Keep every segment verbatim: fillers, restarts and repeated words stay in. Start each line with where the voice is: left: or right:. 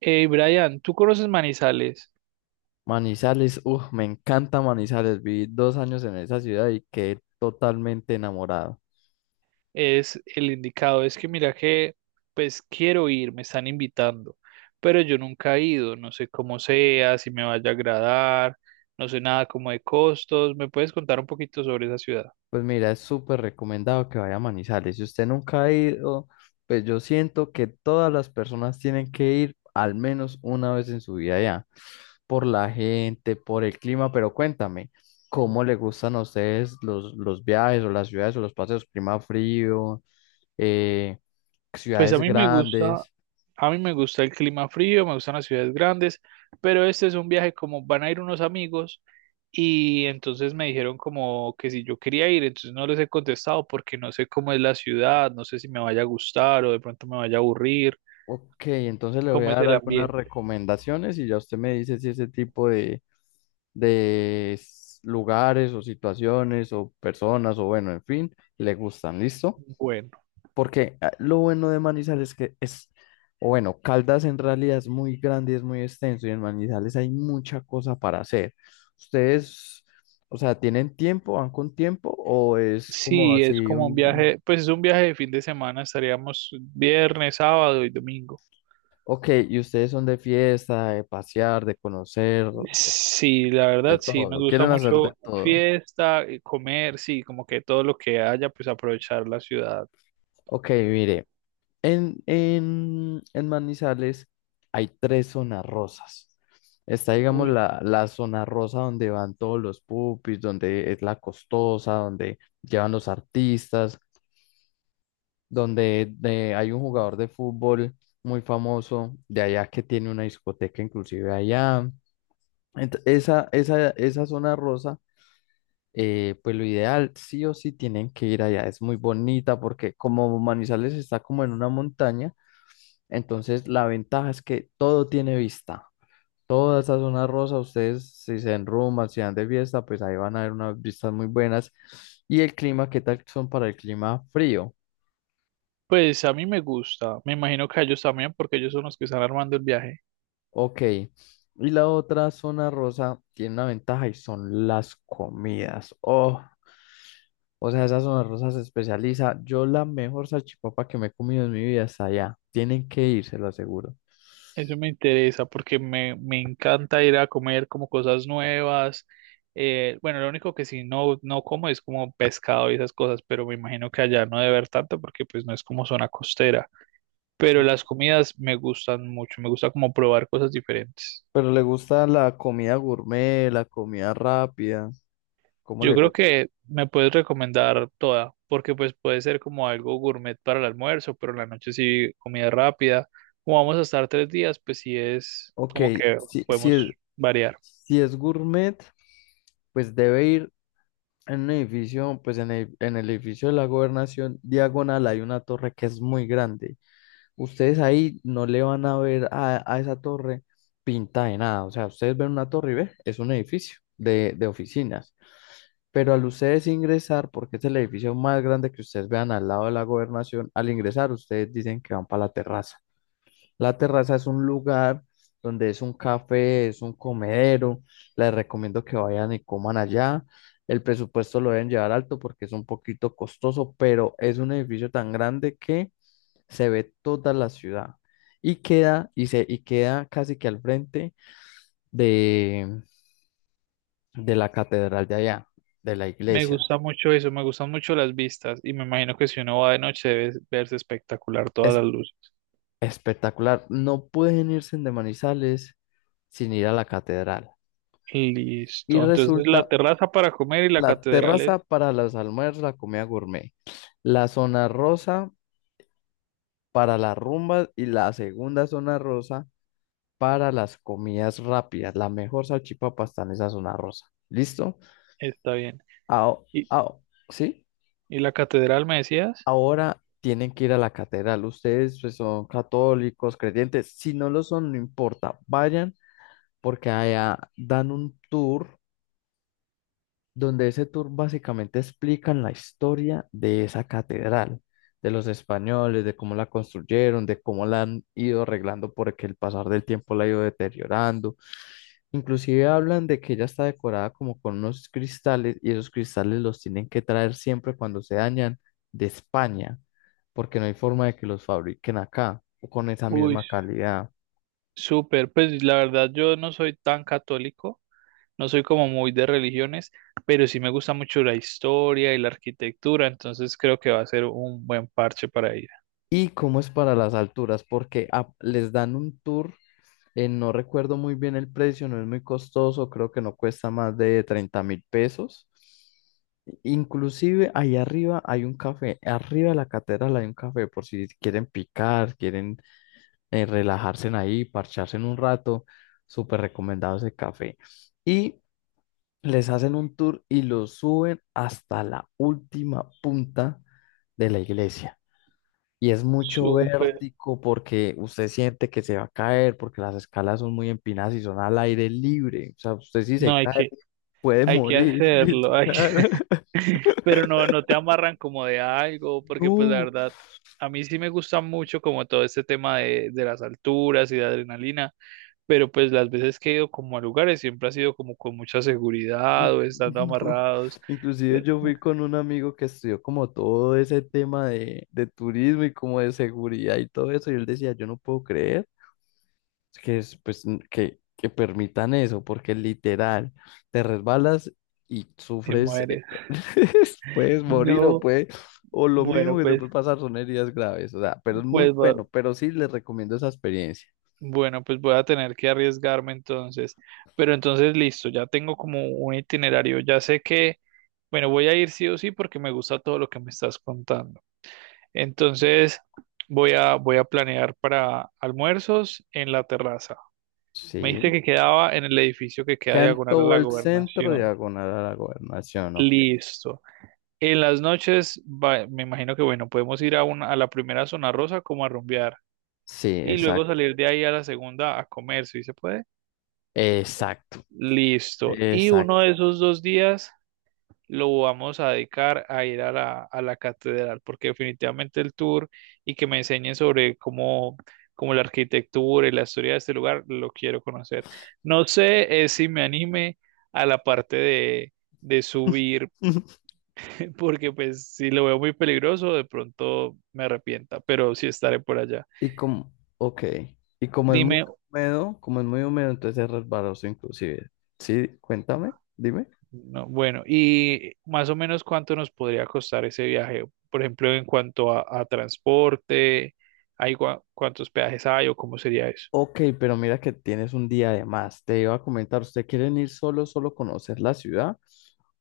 right: Eh, Brian, ¿tú conoces Manizales?
left: Manizales, uff, me encanta Manizales. Viví dos años en esa ciudad y quedé totalmente enamorado.
right: Es el indicado. Es que mira que, pues quiero ir, me están invitando, pero yo nunca he ido, no sé cómo sea, si me vaya a agradar, no sé nada como de costos. ¿Me puedes contar un poquito sobre esa ciudad?
left: Pues mira, es súper recomendado que vaya a Manizales. Si usted nunca ha ido, pues yo siento que todas las personas tienen que ir al menos una vez en su vida ya, por la gente, por el clima, pero cuéntame, ¿cómo le gustan a ustedes los, los viajes o las ciudades o los paseos? Clima frío, eh,
right: Pues a
left: ciudades
right: mí me gusta,
left: grandes.
right: A mí me gusta el clima frío, me gustan las ciudades grandes, pero este es un viaje como van a ir unos amigos y entonces me dijeron como que si yo quería ir, entonces no les he contestado porque no sé cómo es la ciudad, no sé si me vaya a gustar o de pronto me vaya a aburrir,
left: Ok, entonces le voy
right: cómo
left: a
right: es
left: dar
right: el
left: algunas
right: ambiente.
left: recomendaciones y ya usted me dice si ese tipo de, de s- lugares o situaciones o personas o bueno, en fin, le gustan, ¿listo?
right: Bueno,
left: Porque ah, lo bueno de Manizales es que es, o bueno, Caldas en realidad es muy grande y es muy extenso y en Manizales hay mucha cosa para hacer. ¿Ustedes, o sea, tienen tiempo, van con tiempo o es como
right: sí, es
left: así
right: como un
left: un...
right: viaje, pues es un viaje de fin de semana, estaríamos viernes, sábado y domingo.
left: Ok, ¿y ustedes son de fiesta, de pasear, de conocer?
right: Sí, la
left: De
right: verdad, sí, nos
left: todo,
right: gusta
left: quieren hacer de
right: mucho
left: todo.
right: fiesta, eh, comer, sí, como que todo lo que haya, pues aprovechar la ciudad.
left: Ok, mire, en, en, en Manizales hay tres zonas rosas. Está, digamos,
right: Uy.
left: la, la zona rosa donde van todos los pupis, donde es la costosa, donde llevan los artistas, donde de- hay un jugador de fútbol muy famoso de allá que tiene una discoteca inclusive allá. Ent- esa, esa, esa zona rosa eh, pues lo ideal, sí o sí tienen que ir allá. Es muy bonita porque como Manizales está como en una montaña, entonces la ventaja es que todo tiene vista. Toda esa zona rosa, ustedes si se enruman, si dan de fiesta, pues ahí van a ver unas vistas muy buenas. Y el clima, ¿qué tal son para el clima frío?
right: Pues a mí me gusta, me imagino que a ellos también, porque ellos son los que están armando el viaje.
left: Ok. Y la otra zona rosa tiene una ventaja y son las comidas. Oh, o sea, esa zona rosa se especializa. Yo la mejor salchipapa que me he comido en mi vida está allá. Tienen que ir, se lo aseguro.
right: Eso me interesa, porque me, me encanta ir a comer como cosas nuevas. Eh, bueno, lo único que sí no, no como es como pescado y esas cosas, pero me imagino que allá no debe haber tanto, porque pues no es como zona costera. Pero las comidas me gustan mucho, me gusta como probar cosas diferentes.
left: Pero le gusta la comida gourmet, la comida rápida. ¿Cómo
right: Yo
left: le
right: creo
left: gusta?
right: que me puedes recomendar toda, porque pues puede ser como algo gourmet para el almuerzo, pero en la noche sí comida rápida. Como vamos a estar tres días, pues sí es
left: Ok,
right: como que
left: si, si
right: podemos
left: es,
right: variar.
left: si es gourmet, pues debe ir en un edificio, pues en el, en el edificio de la gobernación diagonal hay una torre que es muy grande. Ustedes ahí no le van a ver a, a esa torre pinta de nada. O sea, ustedes ven una torre y ve, es un edificio de, de oficinas. Pero al ustedes ingresar, porque es el edificio más grande que ustedes vean al lado de la gobernación, al ingresar ustedes dicen que van para la terraza. La terraza es un lugar donde es un café, es un comedero. Les recomiendo que vayan y coman allá. El presupuesto lo deben llevar alto porque es un poquito costoso, pero es un edificio tan grande que se ve toda la ciudad y queda, y se, y queda casi que al frente de, de la catedral de allá, de la
right: Me
left: iglesia.
right: gusta mucho eso, me gustan mucho las vistas y me imagino que si uno va de noche debe verse espectacular todas
left: Es
right: las luces.
left: Espectacular. No pueden irse de Manizales sin ir a la catedral. Y
right: Listo. Entonces la
left: resulta
right: terraza para comer y la
left: la
right: catedral es.
left: terraza para los almuerzos, la comida gourmet, la zona rosa para las rumbas y la segunda zona rosa para las comidas rápidas. La mejor salchipapa está en esa zona rosa. ¿Listo?
right: Está bien.
left: Ao-
right: ¿Y,
left: ao- ¿sí?
right: y la catedral me decías?
left: Ahora tienen que ir a la catedral. Ustedes pues, son católicos, creyentes. Si no lo son, no importa. Vayan porque allá dan un tour donde ese tour básicamente explican la historia de esa catedral, de los españoles, de cómo la construyeron, de cómo la han ido arreglando porque el pasar del tiempo la ha ido deteriorando. Inclusive hablan de que ella está decorada como con unos cristales y esos cristales los tienen que traer siempre cuando se dañan de España, porque no hay forma de que los fabriquen acá o con esa
right: Uy,
left: misma calidad.
right: súper, pues la verdad yo no soy tan católico, no soy como muy de religiones, pero sí me gusta mucho la historia y la arquitectura, entonces creo que va a ser un buen parche para ir.
left: ¿Y cómo es para las alturas? Porque a- les dan un tour. Eh, no recuerdo muy bien el precio, no es muy costoso, creo que no cuesta más de treinta mil pesos. Inclusive ahí arriba hay un café, arriba de la catedral hay un café por si quieren picar, quieren eh, relajarse en ahí, parcharse en un rato, súper recomendado ese café. Y les hacen un tour y los suben hasta la última punta de la iglesia. Y es mucho
right: Súper,
left: vértigo porque usted siente que se va a caer, porque las escalas son muy empinadas y son al aire libre. O sea, usted si
right: no
left: se
right: hay
left: cae
right: que,
left: puede
right: hay que
left: morir,
right: hacerlo, hay que...
left: literal.
right: Pero no, no te amarran como de algo, porque pues la
left: No,
right: verdad, a mí sí me gusta mucho como todo este tema de, de las alturas y de adrenalina, pero pues las veces que he ido como a lugares siempre ha sido como con mucha seguridad
left: n-
right: o estando
left: no.
right: amarrados.
left: Inclusive yo fui con un amigo que estudió como todo ese tema de, de turismo y como de seguridad y todo eso, y él decía, yo no puedo creer. Que es, pues, n- que, que permitan eso, porque literal, te resbalas y
right: Y
left: sufres, eh,
right: muere.
left: puedes morir o
right: No,
left: puede, o lo mínimo
right: bueno,
left: que te
right: pues,
left: puede pasar son heridas graves, o sea, pero es muy
right: pues, va-
left: bueno, pero sí les recomiendo esa experiencia.
right: bueno, pues voy a tener que arriesgarme entonces. Pero entonces, listo, ya tengo como un itinerario. Ya sé que, bueno, voy a ir sí o sí porque me gusta todo lo que me estás contando. Entonces, voy a, voy a planear para almuerzos en la terraza. Me
left: Sí,
right: dijiste que quedaba en el edificio que queda
left: quedan
right: diagonal a
left: todo
right: la
left: el centro
right: gobernación.
left: diagonal a la gobernación, ok.
right: Listo. En las noches, va- me imagino que, bueno, podemos ir a una, a la primera zona rosa como a rumbear.
left: Sí,
right: Y luego
left: exacto,
right: salir de ahí a la segunda a comer, si se puede.
left: exacto,
right: Listo. Y uno
left: exacto.
right: de esos dos días lo vamos a dedicar a ir a la, a la catedral, porque definitivamente el tour y que me enseñen sobre cómo, cómo la arquitectura y la historia de este lugar lo quiero conocer. No sé eh, si me anime a la parte de, de subir, porque pues si lo veo muy peligroso, de pronto me arrepienta, pero sí estaré por allá.
left: Y como, ok, y como es muy
right: Dime.
left: húmedo, como es muy húmedo, entonces es resbaloso inclusive. Sí, cuéntame, dime.
right: No, bueno, y más o menos cuánto nos podría costar ese viaje, por ejemplo, en cuanto a, a transporte, hay gua- cuántos peajes hay o cómo sería eso.
left: Ok, pero mira que tienes un día de más. Te iba a comentar, ¿usted quieren ir solo, solo conocer la ciudad?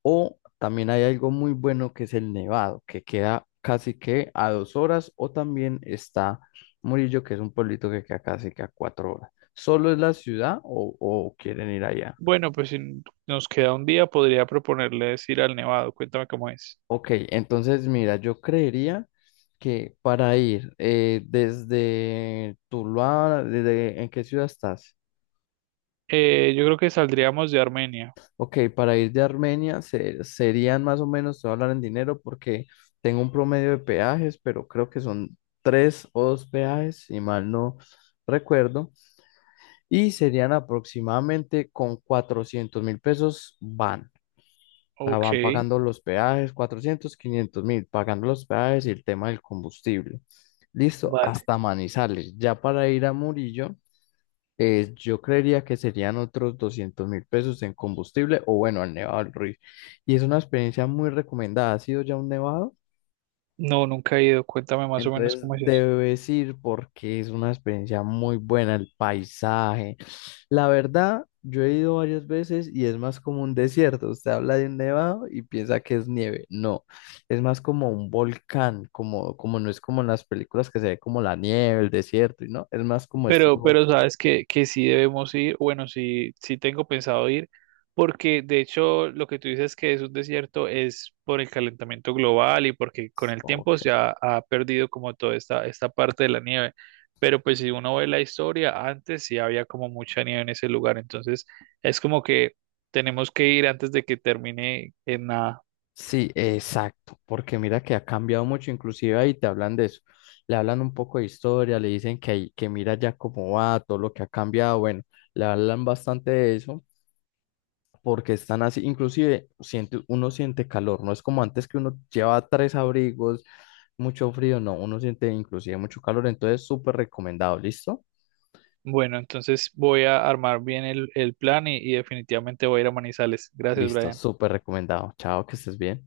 left: O también hay algo muy bueno que es el Nevado, que queda casi que a dos horas, o también está Murillo, que es un pueblito que queda casi que a cuatro horas. ¿Solo es la ciudad o, o quieren ir allá?
right: Bueno, pues si n- nos queda un día, podría proponerles ir al Nevado, cuéntame cómo es.
left: Ok, entonces mira, yo creería que para ir eh, desde Tuluá, desde, ¿en qué ciudad estás?
right: Eh, yo creo que saldríamos de Armenia.
left: Ok, para ir de Armenia se- serían más o menos, te voy a hablar en dinero porque tengo un promedio de peajes, pero creo que son tres o dos peajes, si mal no recuerdo, y serían aproximadamente con cuatrocientos mil pesos van. Sea,
right: Ok,
left: van pagando los peajes, cuatrocientos quinientos mil, pagando los peajes y el tema del combustible. Listo,
right: vale.
left: hasta Manizales. Ya para ir a Murillo, eh, yo creería que serían otros doscientos mil pesos en combustible o bueno, al Nevado del Ruiz. Y es una experiencia muy recomendada. ¿Ha sido ya un nevado?
right: No, nunca he ido, cuéntame más o menos
left: Entonces
right: cómo es.
left: debes ir porque es una experiencia muy buena, el paisaje. La verdad, yo he ido varias veces y es más como un desierto. Usted habla de un nevado y piensa que es nieve. No, es más como un volcán, como, como no es como en las películas que se ve como la nieve, el desierto, y no, es más como estilo
right: Pero, pero
left: volcán.
right: sabes que, que sí debemos ir, bueno, sí, sí tengo pensado ir, porque de hecho lo que tú dices que es un desierto es por el calentamiento global y porque con el tiempo
left: Ok.
right: se ha, ha perdido como toda esta, esta parte de la nieve. Pero pues si uno ve la historia, antes sí había como mucha nieve en ese lugar, entonces es como que tenemos que ir antes de que termine en nada.
left: Sí, exacto, porque mira que ha cambiado mucho, inclusive ahí te hablan de eso, le hablan un poco de historia, le dicen que, ahí- que mira ya cómo va, todo lo que ha cambiado, bueno, le hablan bastante de eso, porque están así, inclusive siente, uno siente calor, no es como antes que uno lleva tres abrigos, mucho frío, no, uno siente inclusive mucho calor, entonces súper recomendado, ¿listo?
right: Bueno, entonces voy a armar bien el, el plan y, y definitivamente voy a ir a Manizales. Gracias,
left: Listo,
right: Brian.
left: súper recomendado, chao, que estés bien.